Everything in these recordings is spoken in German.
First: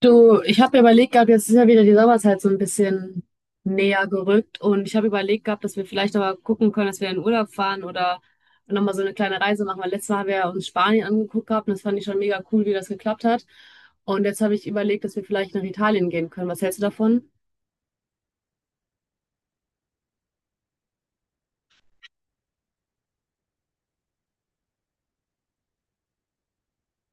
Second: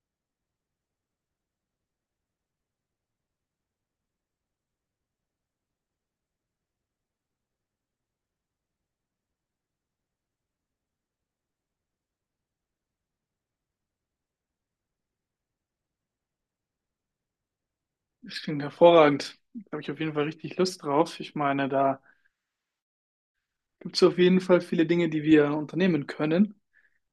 Du, ich habe mir überlegt gehabt, jetzt ist ja wieder die Sommerzeit so ein bisschen näher gerückt und ich habe überlegt gehabt, dass wir vielleicht aber gucken können, dass wir in den Urlaub fahren oder nochmal so eine kleine Reise machen, weil letztes Mal haben wir ja uns Spanien angeguckt gehabt und das fand ich schon mega cool, wie das geklappt hat. Und jetzt habe ich überlegt, dass wir vielleicht nach Italien gehen können. Was hältst du davon? Das klingt hervorragend. Da habe ich auf jeden Fall richtig Lust drauf. Ich meine, da gibt es auf jeden Fall viele Dinge, die wir unternehmen können.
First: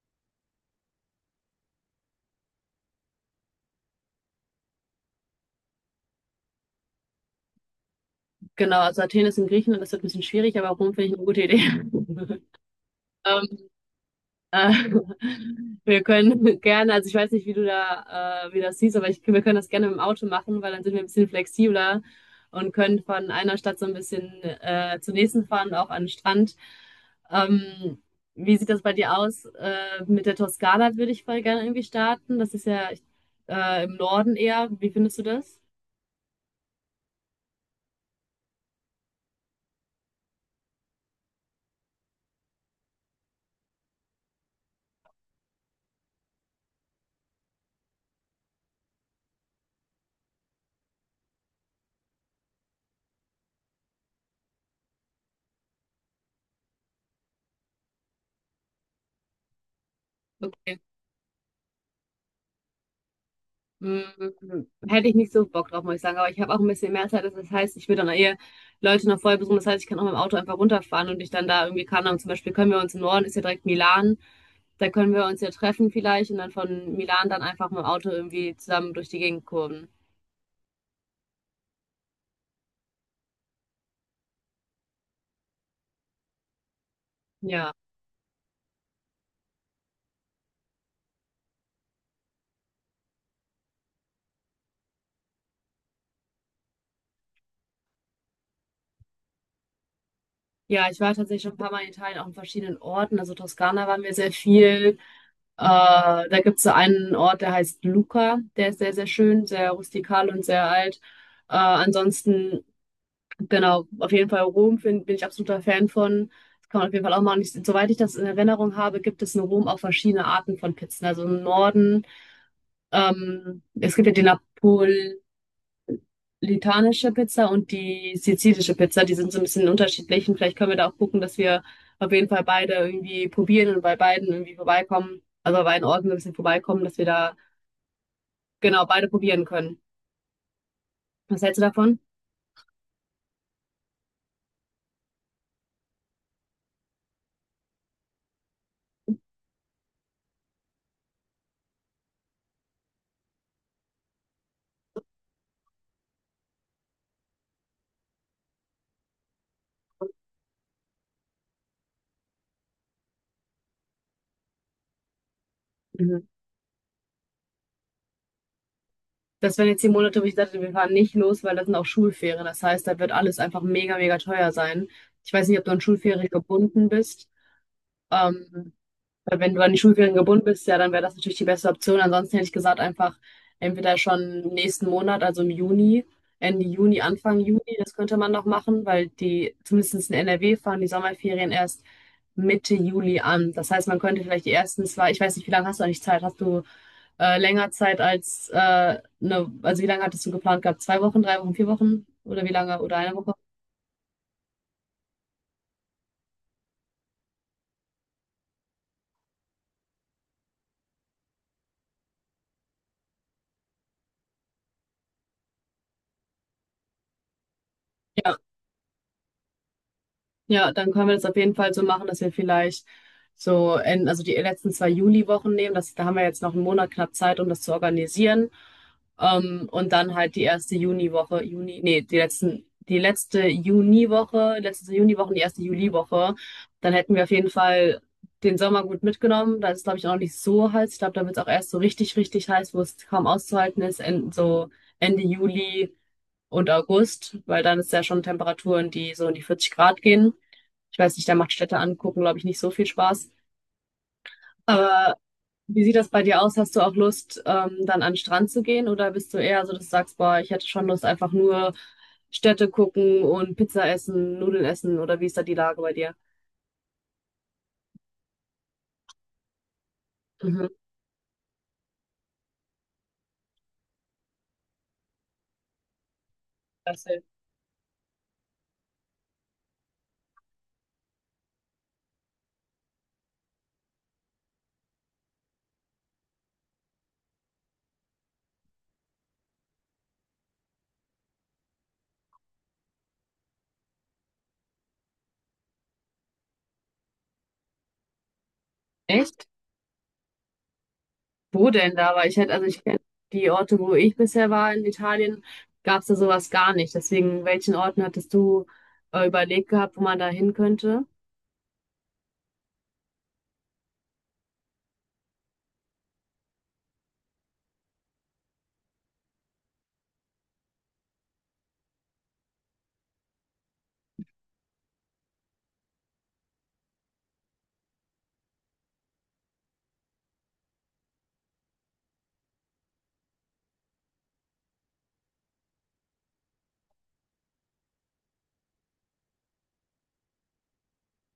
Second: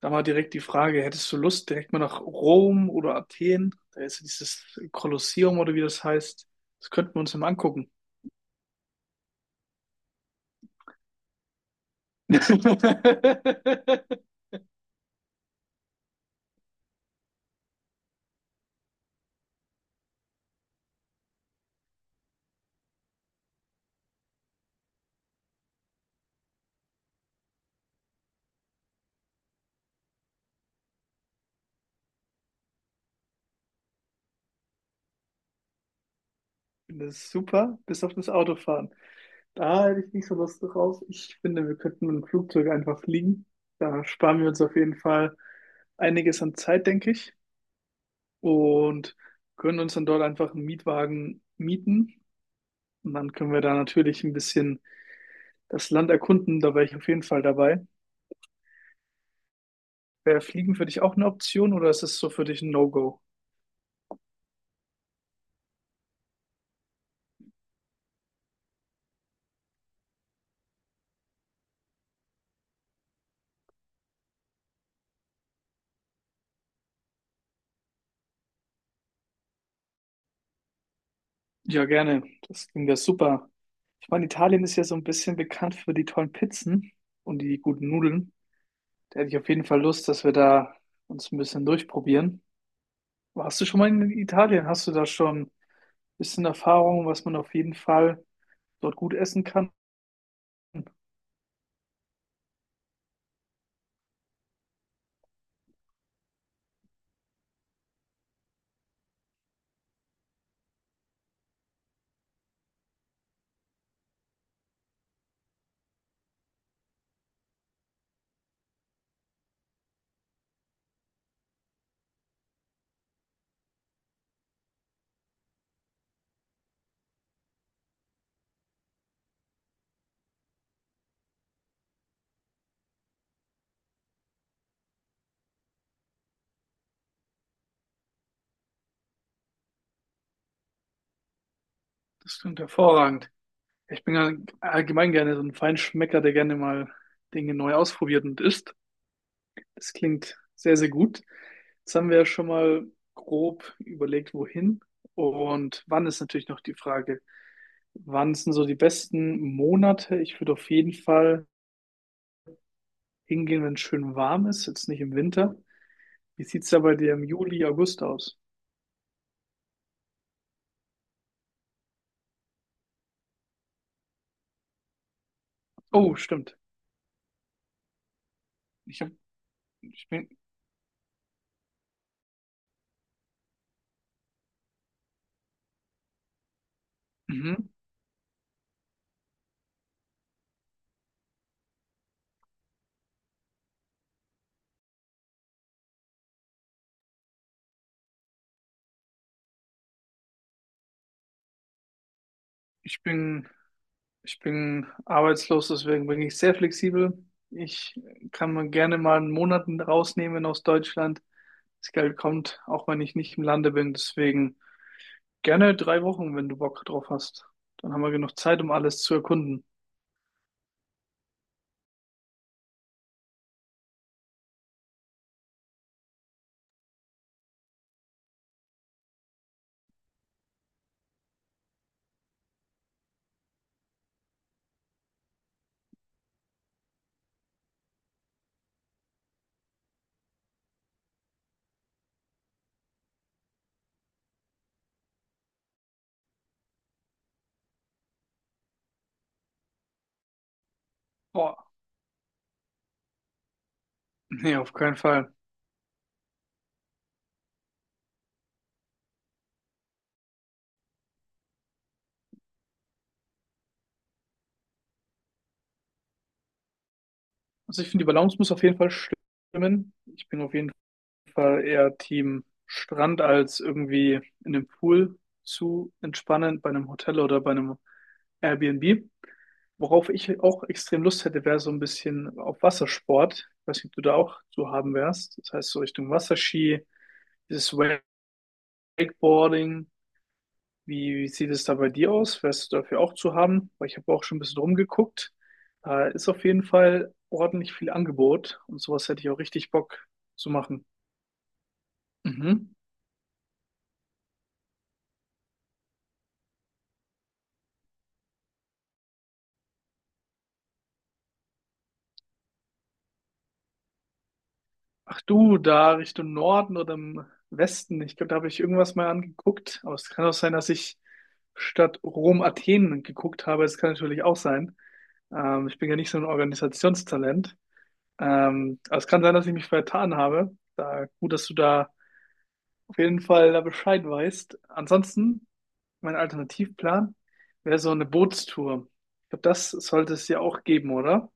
Da mal direkt die Frage, hättest du Lust, direkt mal nach Rom oder Athen? Da ist ja dieses Kolosseum oder wie das heißt. Das könnten wir uns ja mal angucken. Genau, also Athen ist in Griechenland, das wird ein bisschen schwierig, aber Rom finde ich eine gute Idee. Ähm, Äh, wir können gerne, also ich weiß nicht, wie du da, wie das siehst, aber ich, wir können das gerne mit dem Auto machen, weil dann sind wir ein bisschen flexibler und können von einer Stadt so ein bisschen zur nächsten fahren, auch an den Strand. Ähm, wie sieht das bei dir aus? Mit der Toskana würde ich voll gerne irgendwie starten. Das ist ja im Norden eher. Wie findest du das? Ich finde das super, bis auf das Autofahren. Da hätte ich nicht so Lust drauf. Ich finde, wir könnten mit dem Flugzeug einfach fliegen. Da sparen wir uns auf jeden Fall einiges an Zeit, denke ich, und können uns dann dort einfach einen Mietwagen mieten. Und dann können wir da natürlich ein bisschen das Land erkunden. Da wäre ich auf jeden Fall dabei. Wäre Fliegen für dich auch eine Option oder ist es so für dich ein No-Go? Mm, Hätte ich nicht so Bock drauf, muss ich sagen. Aber ich habe auch ein bisschen mehr Zeit. Das heißt, ich würde dann eher Leute noch vorher besuchen. Das heißt, ich kann auch mit dem Auto einfach runterfahren und ich dann da irgendwie kann. Und zum Beispiel können wir uns im Norden, ist ja direkt Milan. Da können wir uns ja treffen vielleicht und dann von Milan dann einfach mit dem Auto irgendwie zusammen durch die Gegend kurven. Ja, gerne. Das klingt ja super. Ich meine, Italien ist ja so ein bisschen bekannt für die tollen Pizzen und die Ja. guten Nudeln. Da hätte ich auf jeden Fall Lust, dass wir da uns ein bisschen durchprobieren. Warst du schon mal in Italien? Hast du da schon ein bisschen Erfahrung, was man auf jeden Fall dort gut essen kann? Ja, ich war tatsächlich schon ein paar Mal in Italien, auch in verschiedenen Orten. Also Toskana waren wir sehr viel. Äh, da gibt es so einen Ort, der heißt Lucca. Der ist sehr, sehr schön, sehr rustikal und sehr alt. Ansonsten, genau, auf jeden Fall Rom bin ich absoluter Fan von. Das kann man auf jeden Fall auch machen. Ich, soweit ich das in Erinnerung habe, gibt es in Rom auch verschiedene Arten von Pizzen. Also im Norden, es gibt ja die napolitanische Pizza und die sizilische Pizza. Die sind so ein bisschen unterschiedlich. Und vielleicht können wir da auch gucken, dass wir auf jeden Fall beide irgendwie probieren und bei beiden irgendwie vorbeikommen. Also bei beiden Orten so ein bisschen vorbeikommen, dass wir da genau beide probieren können. Was hältst du davon? Das klingt hervorragend. Ich bin ja allgemein gerne so ein Feinschmecker, der gerne mal Dinge neu ausprobiert und isst. Das klingt sehr, sehr gut. Jetzt haben wir ja schon mal grob überlegt, wohin. Und wann ist natürlich noch die Frage. Wann sind so die besten Monate? Ich würde auf jeden Fall hingehen, wenn es schön warm ist, jetzt nicht im Winter. Wie sieht es da bei dir im Juli, August aus? Das wären jetzt die Monate, wo ich dachte, wir fahren nicht los, weil das sind auch Schulferien. Das heißt, da wird alles einfach mega, mega teuer sein. Ich weiß nicht, ob du an Oh, Schulferien stimmt. gebunden bist. Ähm, Ich hab, weil wenn du an die ich Schulferien bin, gebunden bist, ja, dann wäre das natürlich die beste Option. Ansonsten hätte ich gesagt, einfach entweder schon im nächsten Monat, also im Juni, Ende Juni, Anfang Juni, mhm. das könnte man noch machen, weil die, zumindest in NRW, fahren die Sommerferien erst Mitte Juli an. Das heißt, man könnte vielleicht die ersten zwei, ich weiß nicht, wie lange hast du eigentlich Zeit? Hast du länger Zeit als eine, also wie lange hattest du geplant gehabt? 2 Wochen, 3 Wochen, 4 Wochen oder wie lange? Oder Ich eine Woche? bin, ich bin arbeitslos, deswegen bin ich sehr flexibel. Ich kann mir gerne mal einen Monat rausnehmen aus Deutschland. Das Geld kommt, auch wenn ich nicht im Lande bin. Deswegen gerne 3 Wochen, wenn du Bock drauf hast. Dann haben wir Ja. genug Zeit, um alles zu erkunden. Ja, dann können wir das auf jeden Fall so machen, dass wir vielleicht so in, also die letzten zwei Juliwochen nehmen. Das, da haben wir jetzt noch einen Monat knapp Zeit, um das zu organisieren. Und dann halt die erste Juniwoche, Juni, nee, die letzten, die letzte Juniwoche und die erste Juliwoche. Dann hätten wir auf jeden Fall den Sommer gut mitgenommen. Da ist es, glaube ich, noch nicht so heiß. Ich glaube, da wird es auch erst so richtig, richtig heiß, wo es kaum auszuhalten ist, in, so Ende Juli und August, weil dann ist ja schon Temperaturen, die so in die 40 Grad gehen. Ich weiß nicht, da macht Boah, Städte angucken, glaube ich, nicht so viel Spaß. nee, auf keinen Aber Fall. wie sieht das bei dir aus? Hast du auch Lust, dann an den Strand zu gehen? Oder bist du eher so, dass du sagst, boah, ich hätte schon Lust, einfach nur Städte gucken und Pizza essen, Nudeln essen? Oder wie ist da die Lage bei dir? Also ich finde, die Balance muss auf jeden Fall stimmen. Ich bin auf Mhm. jeden Fall eher Team Strand als irgendwie in einem Pool zu entspannen bei einem Das Hotel hilft. oder bei einem Airbnb. Worauf ich auch extrem Lust hätte, wäre so ein bisschen auf Wassersport. Ich weiß nicht, ob du da auch zu haben wärst. Das heißt, so Richtung Wasserski, dieses Wakeboarding. Wie sieht es da bei dir aus? Wärst du dafür auch zu haben? Weil ich habe auch schon ein bisschen rumgeguckt. Da ist auf jeden Fall ordentlich viel Angebot und sowas hätte ich auch Echt? richtig Bock zu machen. Wo denn da? Weil ich hätte, also Mhm. ich kenn die Orte, wo ich bisher war in Italien, gab es da sowas gar nicht. Deswegen, welchen Orten hattest du überlegt gehabt, wo man da hin könnte? Ach du, da Richtung Norden oder im Westen. Ich glaube, da habe ich irgendwas mal angeguckt. Aber es kann auch sein, dass ich statt Rom Athen geguckt habe. Es kann natürlich auch sein. Ich bin ja nicht so ein Organisationstalent. Aber es kann sein, dass ich mich vertan habe. Da, gut, dass du da auf jeden Fall da Bescheid weißt. Ansonsten, mein Alternativplan wäre so eine Bootstour. Ich glaube, das sollte es ja auch geben, oder?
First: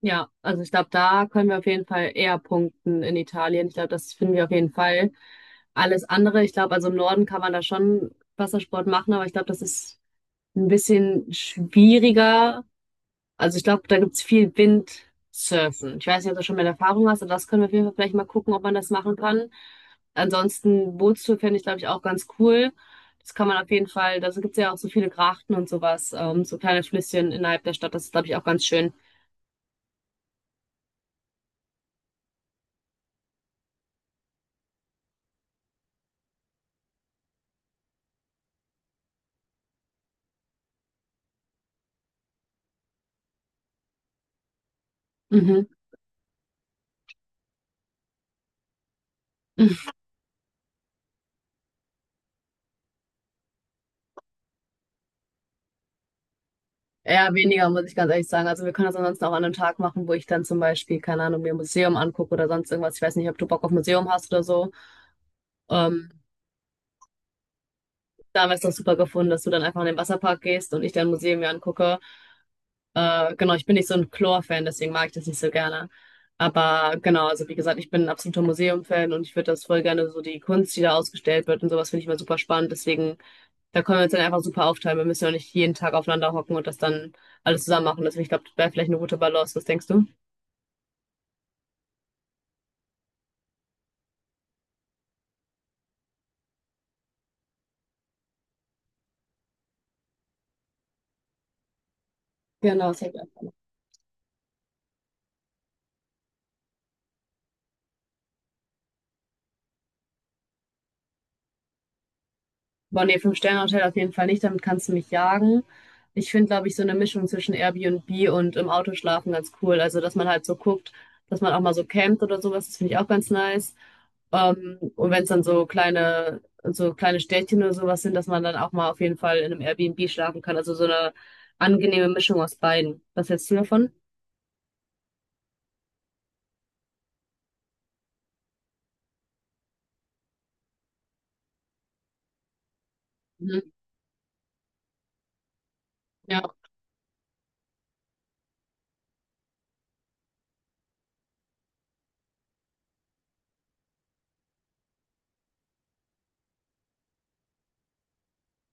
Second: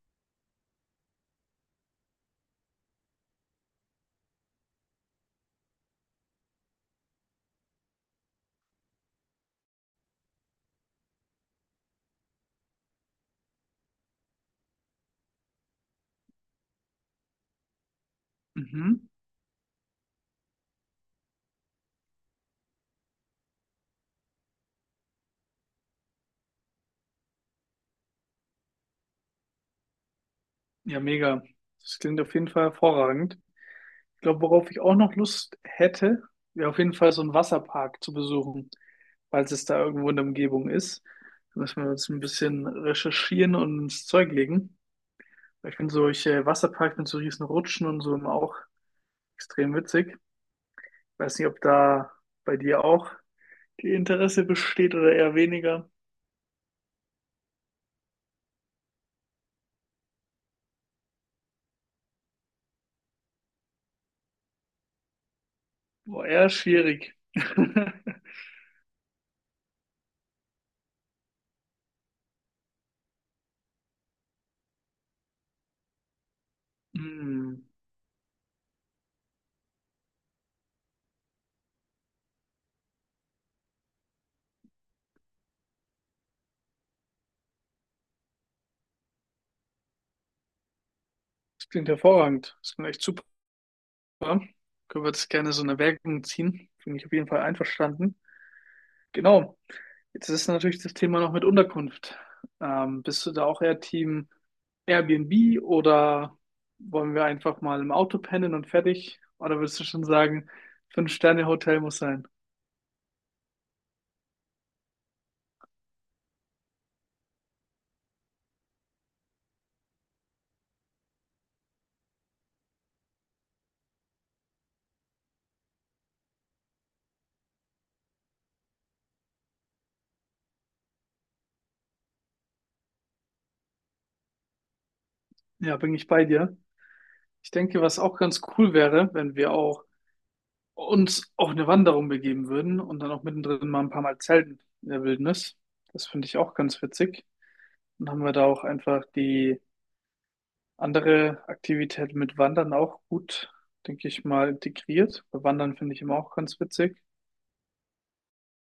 Ja, also ich glaube, da können wir auf jeden Fall eher punkten in Italien. Ich glaube, das finden wir auf jeden Fall. Alles andere, ich glaube, also im Norden kann man da schon Wassersport machen, aber ich glaube, das ist ein bisschen schwieriger. Also ich glaube, da gibt es viel Windsurfen. Ich weiß nicht, ob du schon mal Erfahrung hast, aber das können wir auf jeden Fall vielleicht mal gucken, ob man das Mhm. machen kann. Ansonsten Bootstour fände ich, glaube ich, auch ganz cool. Das kann man auf jeden Fall, da gibt es ja auch so viele Grachten und sowas, so kleine Flüsschen innerhalb der Stadt. Das ist, glaube ich, auch ganz schön. Ja, mega. Das klingt auf jeden Fall hervorragend. Ich glaube, worauf ich auch noch Lust hätte, wäre auf jeden Fall so einen Wasserpark zu besuchen, falls es da irgendwo in der Umgebung ist. Da müssen wir uns ein bisschen recherchieren und ins Zeug legen. Mhm. Weil ich finde solche Wasserparks mit so riesen Rutschen und so immer auch extrem witzig. Weiß nicht, ob da bei dir auch die Interesse besteht oder eher weniger. Eher weniger, muss ich ganz ehrlich sagen. Also wir können das ansonsten auch an einem Tag machen, wo ich dann zum Beispiel, keine Ahnung, mir ein Museum angucke oder sonst irgendwas. Ich weiß nicht, ob du Bock auf Museum hast oder so. Ähm, Boah, eher schwierig. da haben wir es doch super gefunden, dass du dann einfach in den Wasserpark gehst und ich dann ein Museum mir angucke. Genau, ich bin nicht so ein Chlor-Fan, deswegen mag ich das nicht so gerne. Aber genau, also wie Hm, gesagt, ich bin ein absoluter Museum-Fan und ich würde das voll gerne so die Kunst, die da ausgestellt wird und sowas finde ich immer super spannend. Deswegen, da können wir uns dann einfach super aufteilen. Wir müssen ja nicht jeden Tag aufeinander hocken und das dann alles zusammen machen. Deswegen, ich glaube, das wäre vielleicht eine gute Balance. Was denkst du? das klingt hervorragend. Das klingt echt super. Können wir das gerne so in Erwägung ziehen? Bin ich auf jeden Fall einverstanden. Genau. Jetzt ist natürlich das Thema noch mit Unterkunft. Genau, das hab ich Bist du auch da gemacht. auch eher Team Airbnb oder wollen wir einfach mal im Auto pennen und fertig? Oder würdest du schon sagen, Fünf-Sterne-Hotel muss sein? Boah, nee, Fünf-Sterne-Hotel auf jeden Fall nicht, damit kannst du mich jagen. Ich finde, glaube ich, so eine Mischung zwischen Airbnb und im Auto schlafen ganz cool. Also, dass man halt so guckt, dass man auch mal so campt oder sowas, das finde ich auch ganz nice. Und wenn es dann so kleine Städtchen oder sowas sind, dass man dann auch mal auf jeden Fall in einem Airbnb schlafen kann. Also so eine angenehme Mischung aus beiden. Was hältst du davon? Ja, bin ich bei dir. Ich denke, was auch ganz cool wäre, wenn wir auch uns auf eine Wanderung begeben würden und dann auch mittendrin Mhm. mal ein paar Mal zelten in der Wildnis. Das finde ich Ja. auch ganz witzig. Und haben wir da auch einfach die andere Aktivität mit Wandern auch gut, denke ich mal, integriert. Bei Wandern finde ich immer auch ganz witzig.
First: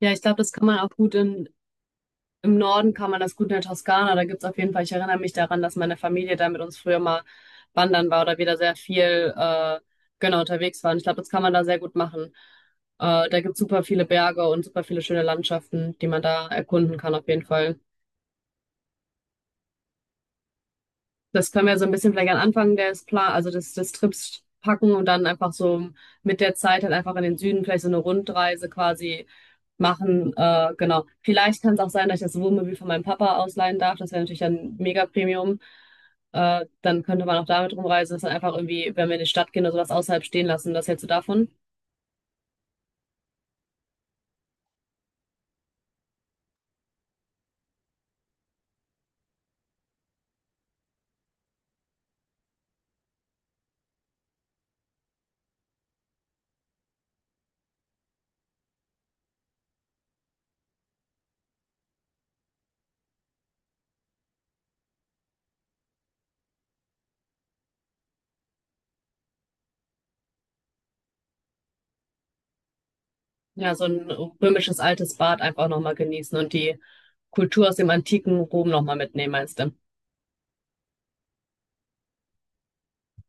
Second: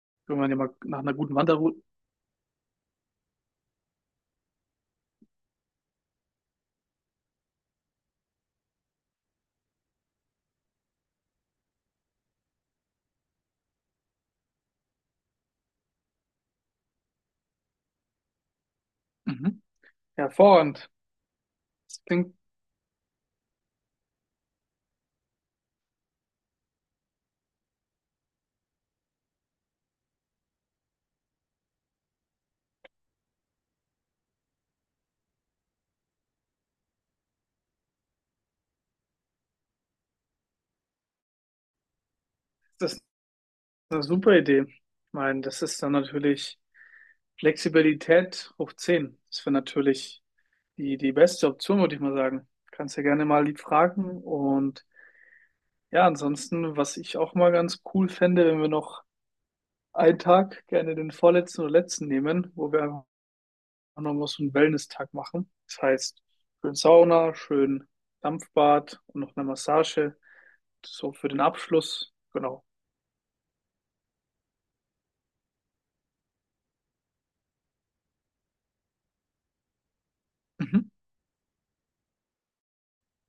Ja, ich glaube, Wenn man das kann immer man auch nach einer gut guten in Wanderroute. Im Norden kann man das gut in der Toskana. Da gibt es auf jeden Fall, ich erinnere mich daran, dass meine Familie da mit uns früher mal wandern war oder wieder sehr viel genau unterwegs waren. Ich glaube, das kann man da sehr gut machen. Da gibt's super viele Berge und super viele schöne Landschaften, die man da erkunden kann auf jeden Fall. Mhm. Hervorragend. Das können wir so ein Das bisschen vielleicht klingt, am Anfang des Plan, also des, des Trips packen und dann einfach so mit der Zeit halt einfach in den Süden vielleicht so eine Rundreise quasi machen. Genau. Vielleicht kann es auch sein, dass ich das Wohnmobil von meinem Papa ausleihen darf. Das wäre natürlich ein mega Premium. Dann könnte man auch damit rumreisen, dass dann einfach irgendwie, wenn wir in die Stadt gehen oder sowas außerhalb stehen lassen. Was hältst du davon? das ist eine super Idee. Ich meine, das ist dann natürlich Flexibilität hoch 10. Das wäre natürlich die beste Option, würde ich mal sagen. Kannst ja gerne mal lieb fragen. Und ja, ansonsten, was ich auch mal ganz cool fände, wenn wir noch einen Tag, gerne den vorletzten oder letzten nehmen, wo wir einfach nochmal so einen Wellness-Tag machen. Das heißt, schön Sauna, schön Dampfbad und noch eine Massage. So für den Abschluss. Genau. Ja, so ein römisches altes Bad einfach nochmal genießen und die Kultur aus dem antiken Rom nochmal mitnehmen, meinst du? Mhm.